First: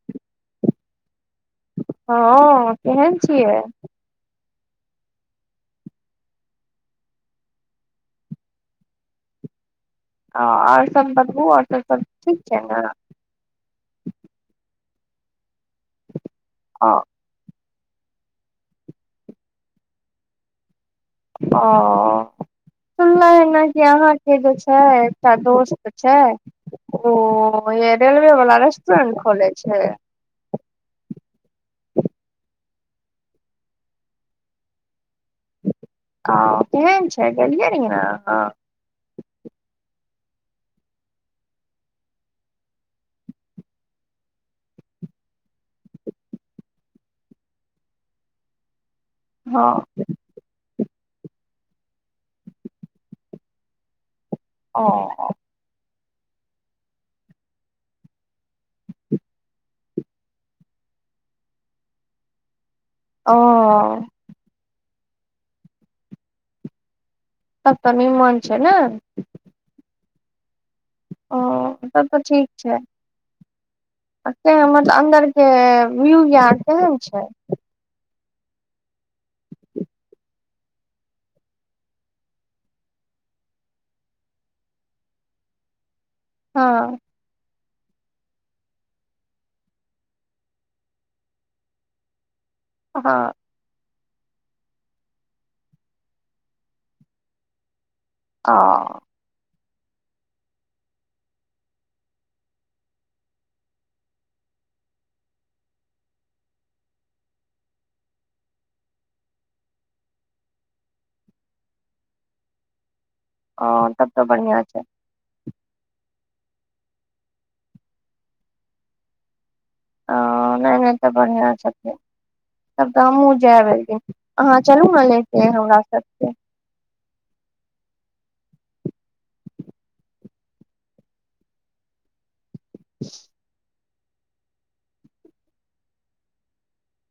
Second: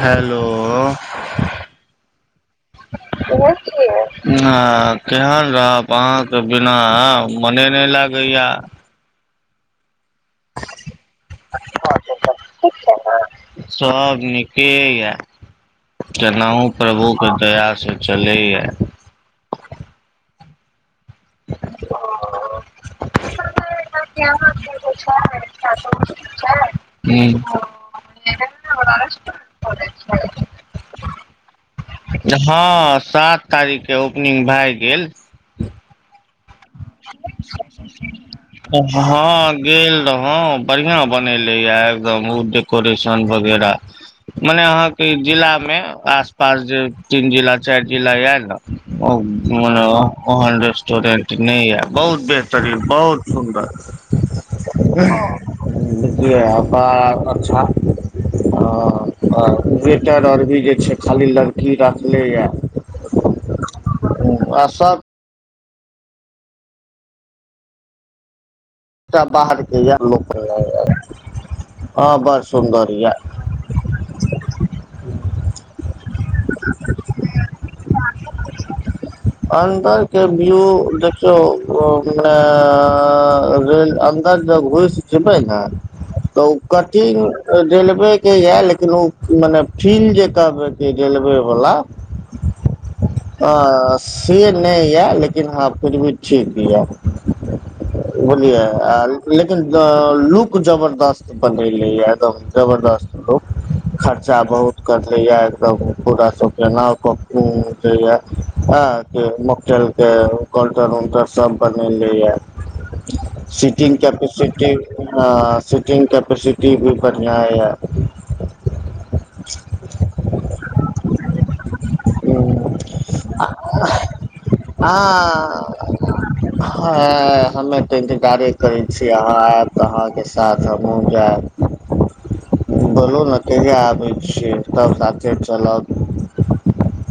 hello हँ केहन छियै ह केहन रहब अहाँ के बिना मने नय लागेया आओर सबन बौआ आओर सब ठीक छै न सब निके य केनाहू ओ प्रभु दयासँ चलैए ह सुनले है ने कि अहाँके जे छै एकटा दोस्त छै ओ हूँ य रेेलवे वला [unintelligible] रेस्टोरेंट खोले छै हँ सात तारीखके ओपनिंग भए गेल ह केहन छै गेलियै रहै ने अहाँ हँ गेल रहौ बढ़िया बनेलै यए एकदम ओ डेकोरेशन वगैरह मने अहाँके जिला मे आस पास जे तीन जिला चैर जिला य ने ओ म हँ ओहन रेस्टोरेंट नहि य बहुत बेहतरीन बहुत सुन्दर ओ बियै ब अच्छा [unintelligible] वेटर आर भी जे छै खाली लड़की राखलैए ओ हुँ आ सब सब तऽ निमन छै नै एकटा बाहर केँ य लोक ओ तब हँ तऽ बड़ सुन्दर य अच्छह मतलब अन्दर केँ व्यू यार केहन छै [inaudible] अन्दरके व्यू देखियौ उ [unintelligible] भेल अन्दर जब घुस जेबै नऽ तऽ ओ हँ कटिंग रेलवे केँ यऽ लेकिन ओ माने फील्ड जे कहबे की रेलवे वला हँ हँ से नहि यऽ लेकिन हँ फिर भी ठीक यऽ ओ बलियै आ लेकिन लुक जबरदस्त बनेले एकदम जबरदस्त लुक खर्चा बहुत करलै य कहूँ पूरा सभकेँ [unintelligible] दैए अहाँकेँ मोकटेल केँ काउन्टर उन्टर सब बनेने य ओ सिटिंग तब तऽ बढ़िया कैपेसिटी छै हँ सिटिंग कैपेसिटी भी बढ़िया यऽ ओ नहि ओनाहितो बढ़िया छथि तब तऽ हमहुँ जायब लेकिन अहाँ चलू ने लेकेँ हमरा सब केँ हँ हमे इन्तजारे करै छी अहाँ आयब तऽ अहाँकेँ साथ हमहु जायब बेलू नऽ कहिया आबै छियै तब साथे चलब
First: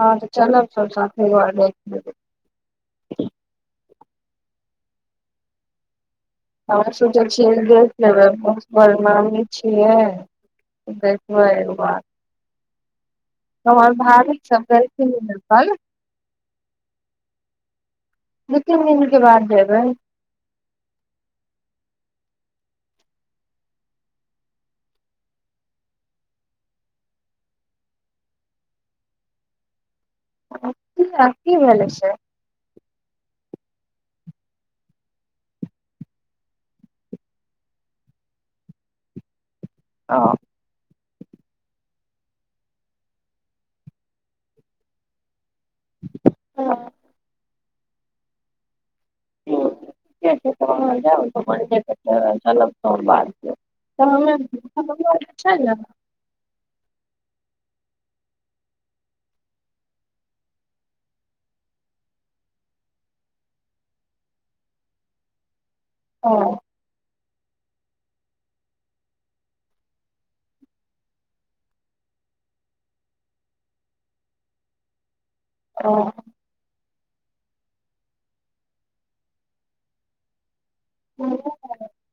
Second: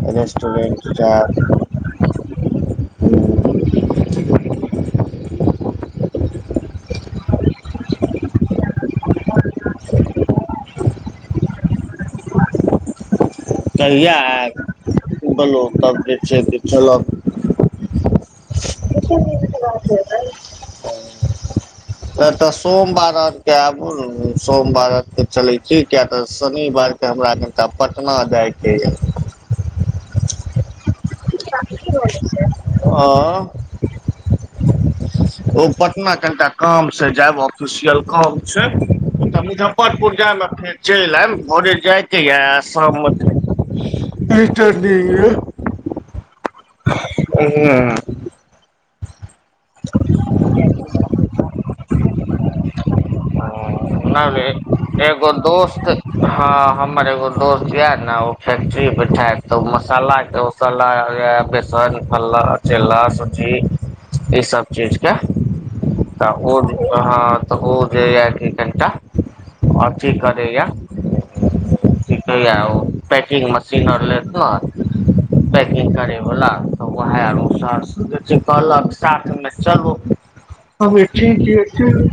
हँ तऽ चलब रेस्टोरेंट सब जायब साथे [unintelligible] हम सोचै छियै देख [unintelligible] छियै देखबै एगो बात तब हमर कहिया भाबी आयब सब [unintelligible] दू बोलू तब जे छै से चलब तीन दिन केँ बाद जबै नहि त तऽ सोमवार आर केँ आबू ने सोमवार अर केँ चलै छै कियाकी तऽ शनिवार हमरा कनिटा पटना जाइ केँ यऽ किया की भेलै छै आँ [inaudible] ओ पटना कनिटा काम से जायब ऑफिसियल कहब छै मुज्फरपुर जाइम फेर चलि आयब भोरे जायकेँ य आ शाम मे र रिटर्न आयब हँ [unintelligible] ठीके छै तहाँ जाब चलब सोमबर केँ तऽ य हमे एगो दोस्त [unintelligible] हँ हमर एगो दोस्त य नऽ ओ फैक्ट्री बैठाइत तऽ मसाला केँ ओ सला जे हेइ य बेसन फल्ला चिला सुजी ई सब चीज केँ तऽ ओ हँ हँ तऽ ओ जे य कनी टा अथि करै य की कहै य ओ पैकिंग मशीन आर लेत नऽ पैकिंग करे हँ बला तऽ वएह आरो सर जे कहलक साथमे चलू अभी ठीक य ह [unintelligible]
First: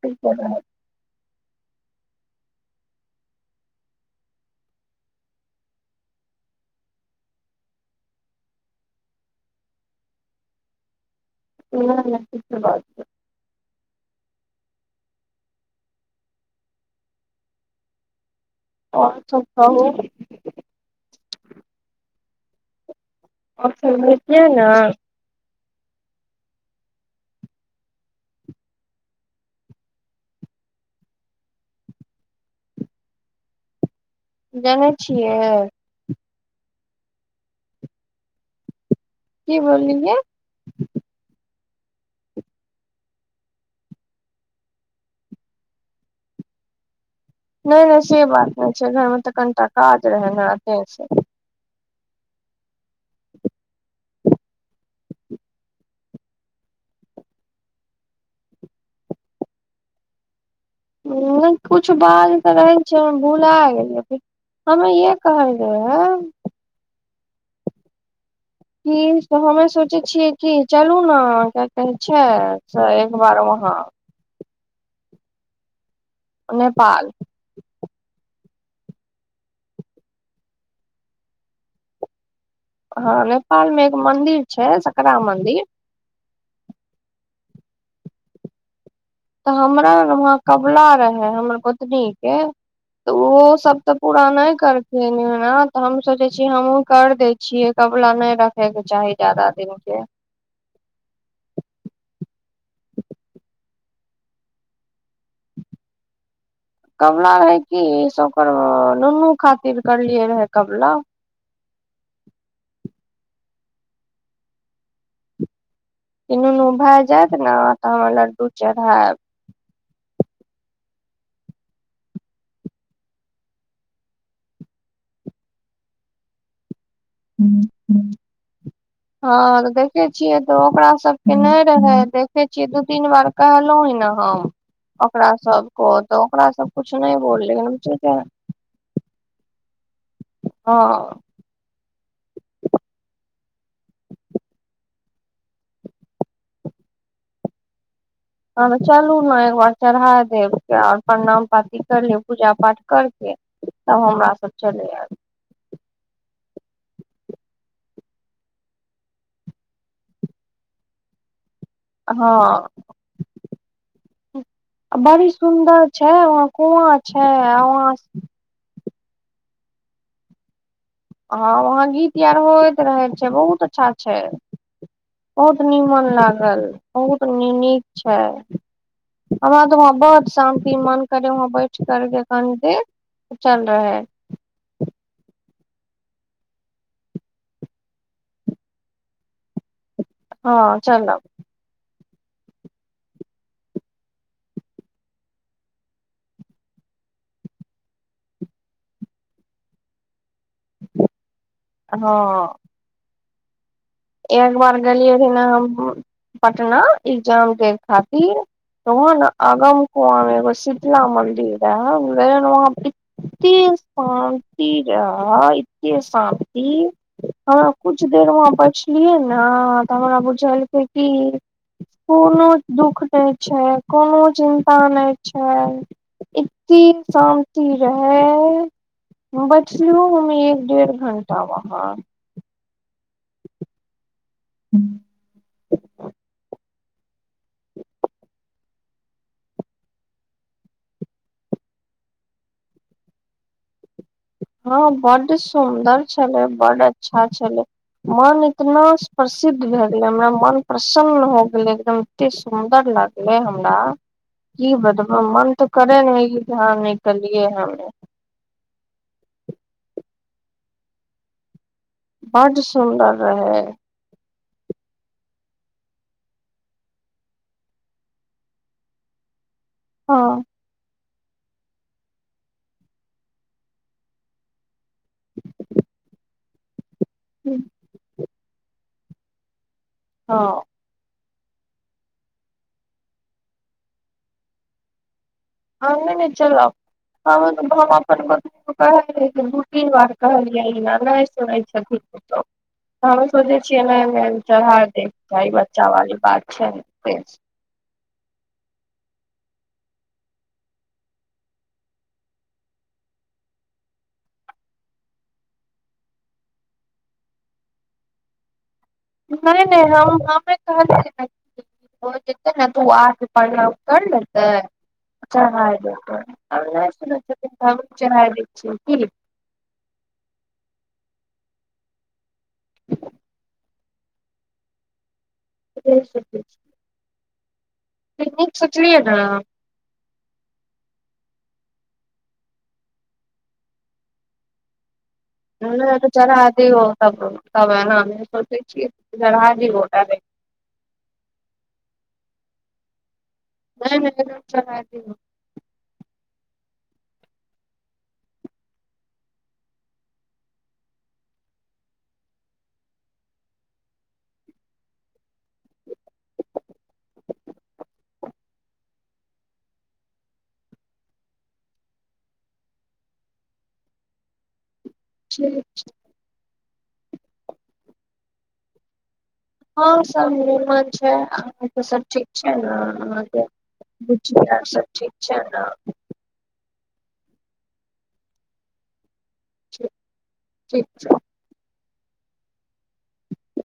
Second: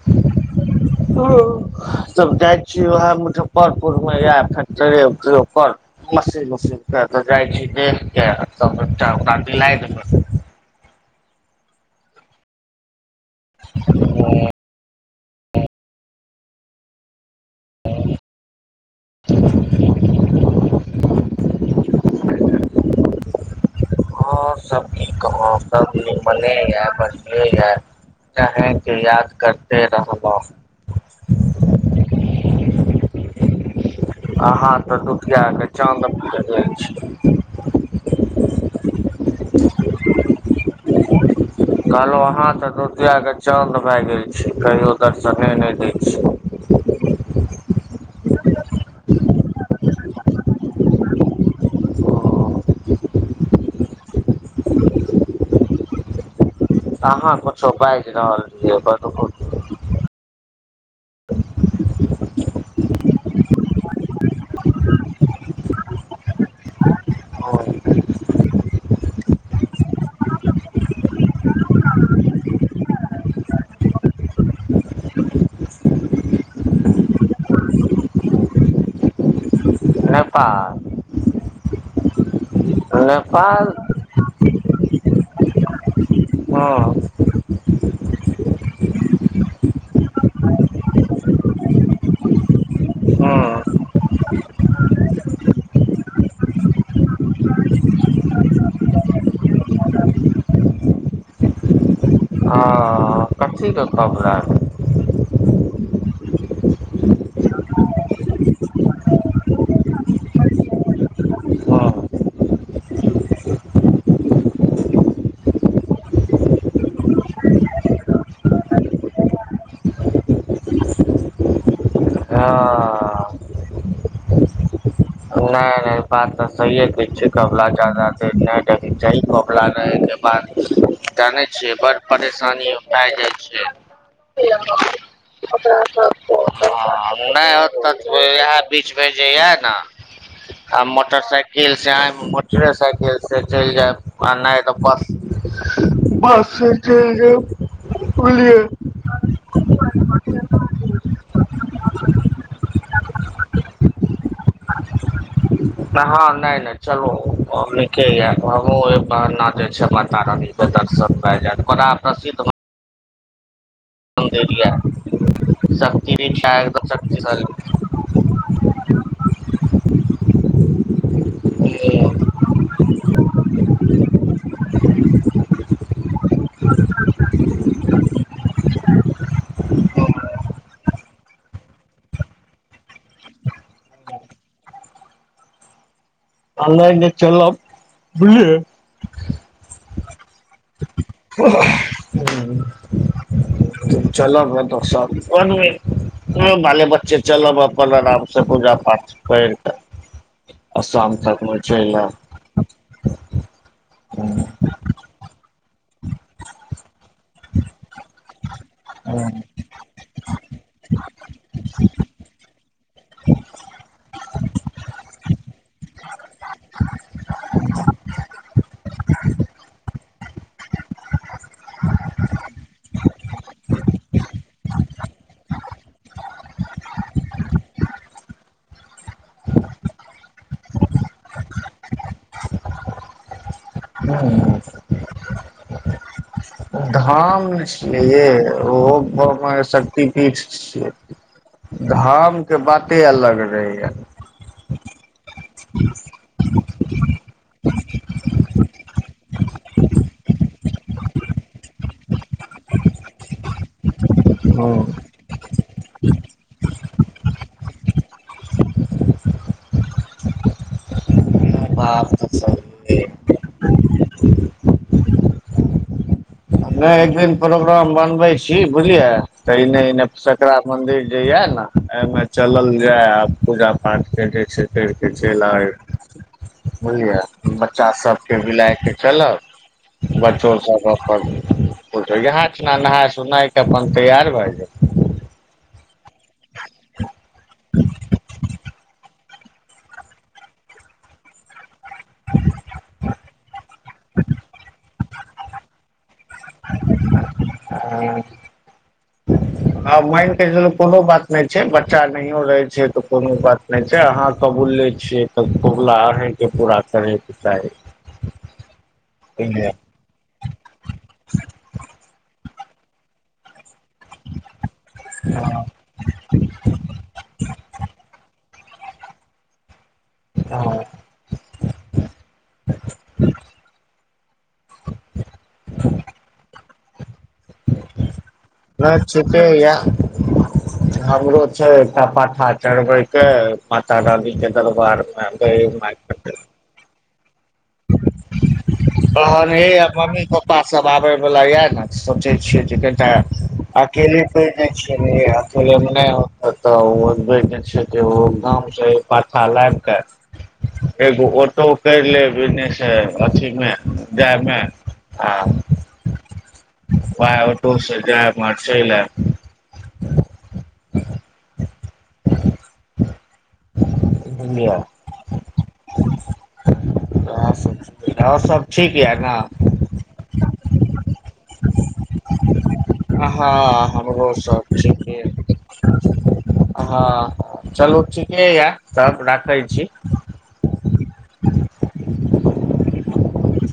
और त जाइ छी उएह मुजफ्फरपुर मे याब फैक्ट्री के उपर मस मस [unintelligible] के तऽ जाइ छी देख के त एकटा ओकरा दिला देल नहि नहि क बात [unintelligible] हं ह आओर सब कहू और सब होतियै ने मौसम नि मने है बसे है [unintelligible] केके याद करते रहबह अहा जानै तऽ दुटिया के छियै चाँद भे जाइ छी की बोललि यै कहलहु अहाँ तऽ दुतियाके चाँद भए गेल छै कहियो दर्शने नहि दैत छी [inaudible] नहि नहि से बात नहि छै घर मे तऽ कनिए टा काज रहै न छै [inaudible] अहाँ कुछु बाएज रहल छियै की नहि कुछु बाज तऽ रहै छै भुला गेलै हममे यही कहके रहा कि हमे सोचे छियै कि चलू न क्य कहै छै से एक बार वहाँं नेपाल नेपाल हँ नेपाल मे एक मंदिर छै सकरा मंदिर हँ ज [inaudible] तऽ हमरा वहाँ कबला रहे हमर पतनी के तऽ ओ हँ सब तऽ पूरा नहि करथिन त हम सोचे छी हमहु कर देय छीयै कपला नहि रख देखेके चाही जादा दिन के हँ कथीके खबला कबला रहै कि सब ओकर नुनू खातिर करलियै रहे कबला हँ कि नुनू भए जायत ने तऽ हमर लड्डू चढ़ायब ह नहि नहि बात तऽ सहिए कहै छ कबला जादा त नहि देख चाही हँ कबला तऽ देखे रहैके छियै बाद तऽ ओकरा सबके जानै नहि छियै बड़ रहे देखे छियै परेशानी दू आ तीन बार जाइ कहलहुं ह ने हम छै ओकरा सबको तऽ सब ओकरा सब के कुछ नहि बोलले होत हँ इएह बीचमे जे यए न आ हँ मटर साइकिल से आय मोटरे साइकिल से चलि जायब आ नहि तऽ बस बाससे चैल जाब बुझलियै चलु न एकबार चढ़ा देब के आओर प्रणाम पाती कर ले पूजा पाठ करके तब हमरा सब चलि [inaudible] [inaudible] हँ नहि नहि चलू नीके य हमहु बहना जे छै बतार सत सत भजार [unintelligible] हँ मंदिर ये बड़ी सुन्दर छै शक्ति पीठ वहां ये एकदम कुआँ छै शक्तिशाली आ वहां हँ वहाँ गीत आर होइत रहैत छै बहुत अच्छा छै बहुत निमन लागल बहुत नि नीक छै हमरा त वहां बड्ड शान्ति मन करै वहां बैठ करके कनि देर चल रहै आ नै नै चलब बुझलियै हँ चलब हू [inaudible] [inaudible] हम चलब ओत स ओन्हिये ह्म बाले बच्चे चलब अपन आराम से पूजा पाठ करतऽ आसाम तक चलाए हँ एक बार गेलियै रहा पटना एक्जाम देब खातिर त आगम ओयांग मे एगो सितला मन्दीर रह इ शांति रह एते शांति हमरा कुछ देर वहाँ बैठलियै न तऽ हमरा बुझयकै की कोनो दुःख नहि छै कोनो चिन्ता नहि छै इत्ते क शान्ति रहै बैठलु हम एक डेढ़ घंटा वहाँ ह्म हू धाम ने छियै ये ओहो [unintelligible] शक्ति पीठ छियै धाम के बाते अलग रहैया हँ बड्ड सुन्दर छलै बड्ड अच्छा छलै मन इतना प्रसिद्ध भए गेलै हमरा मन प्रसन्न हो गेलै एकदम एते सुन्दर लागलै हमरा कि बतब मन तऽ करे नै ई धाम निकलियै हम वाह बड्ड सुन्दर रहै मे एक दिन प्रोग्राम बनबै छी बुझलियै तऽ एने एने हँ सकरा मंदिर जे या न एहिमे चलल जाय आ पूजा पाठ के जे छै करि कऽ चलि आबय बुझलियै बच्चा सबके भी लैयके चलब बच्चो हँ सब अपन बुझु इएहा स्नान नहाय सोनाय के अपन तैयार भए जे हम्मे नहि चलब हम अपन हम अपन [unintelligible] गोतनी पुताह के लेके दुर तीन बार कहलियै इहां नहि सुनै छथिन कुछो हमे सोचै छियै ने अइमे अइमे चढ़ा दै चाही बच्चा वाली बात छै हं [inaudible] आ मानिके चलू कोनो बात नहि छै बच्चा नहियो रहे छै तऽ कोनो बात नहि छै अहाँ कबूलले छियै तऽ कबुला अहैंके पूरा करैके चाही [inaudible] नहि बुझलियै नहि हम हमें कहलियै ने कि भ जेतै ने त उ आ के प्रणाम कर लेतै आ चढ़ाय देतै अब नै सुनै छथिन त हमही [unintelligible] चढ़ाय दै छियै कि हं ठीक छै ठीक छै [inaudible] ई हम नहि सोचलियै न ठीके यऽ हमरो छै एकटा पाठा चढ़बैके माता रानीके दरबारमे त चढ़ा दबौ तब तब सोचै छियै चढ़ा दे [unintelligible] पा सब आबय वाला य ने सोचै छियै जे कनिटा नहि नहि अकेले एकदम पे ने चढ़ा दियौ छियै चलेब नहि होत तऽ ओ छै ओ गाम से पाथा लायब क एकगो ओटो कइर लेब विनेसे अथीमे जायमे आ वाय ओटू से जा मर चैल एब [inaudible] दुनिया ठीक छै आहा सब आउर सब ठीक यऽ ने हँ सब निमन छै अहां के त सब ठीक छै ने अहाँके हँ हमरो बुच्ची आर सब ठीक छै न हँ हँ चलू ठीके यऽ तब राखै छी ठीक ठीक छै [inaudible]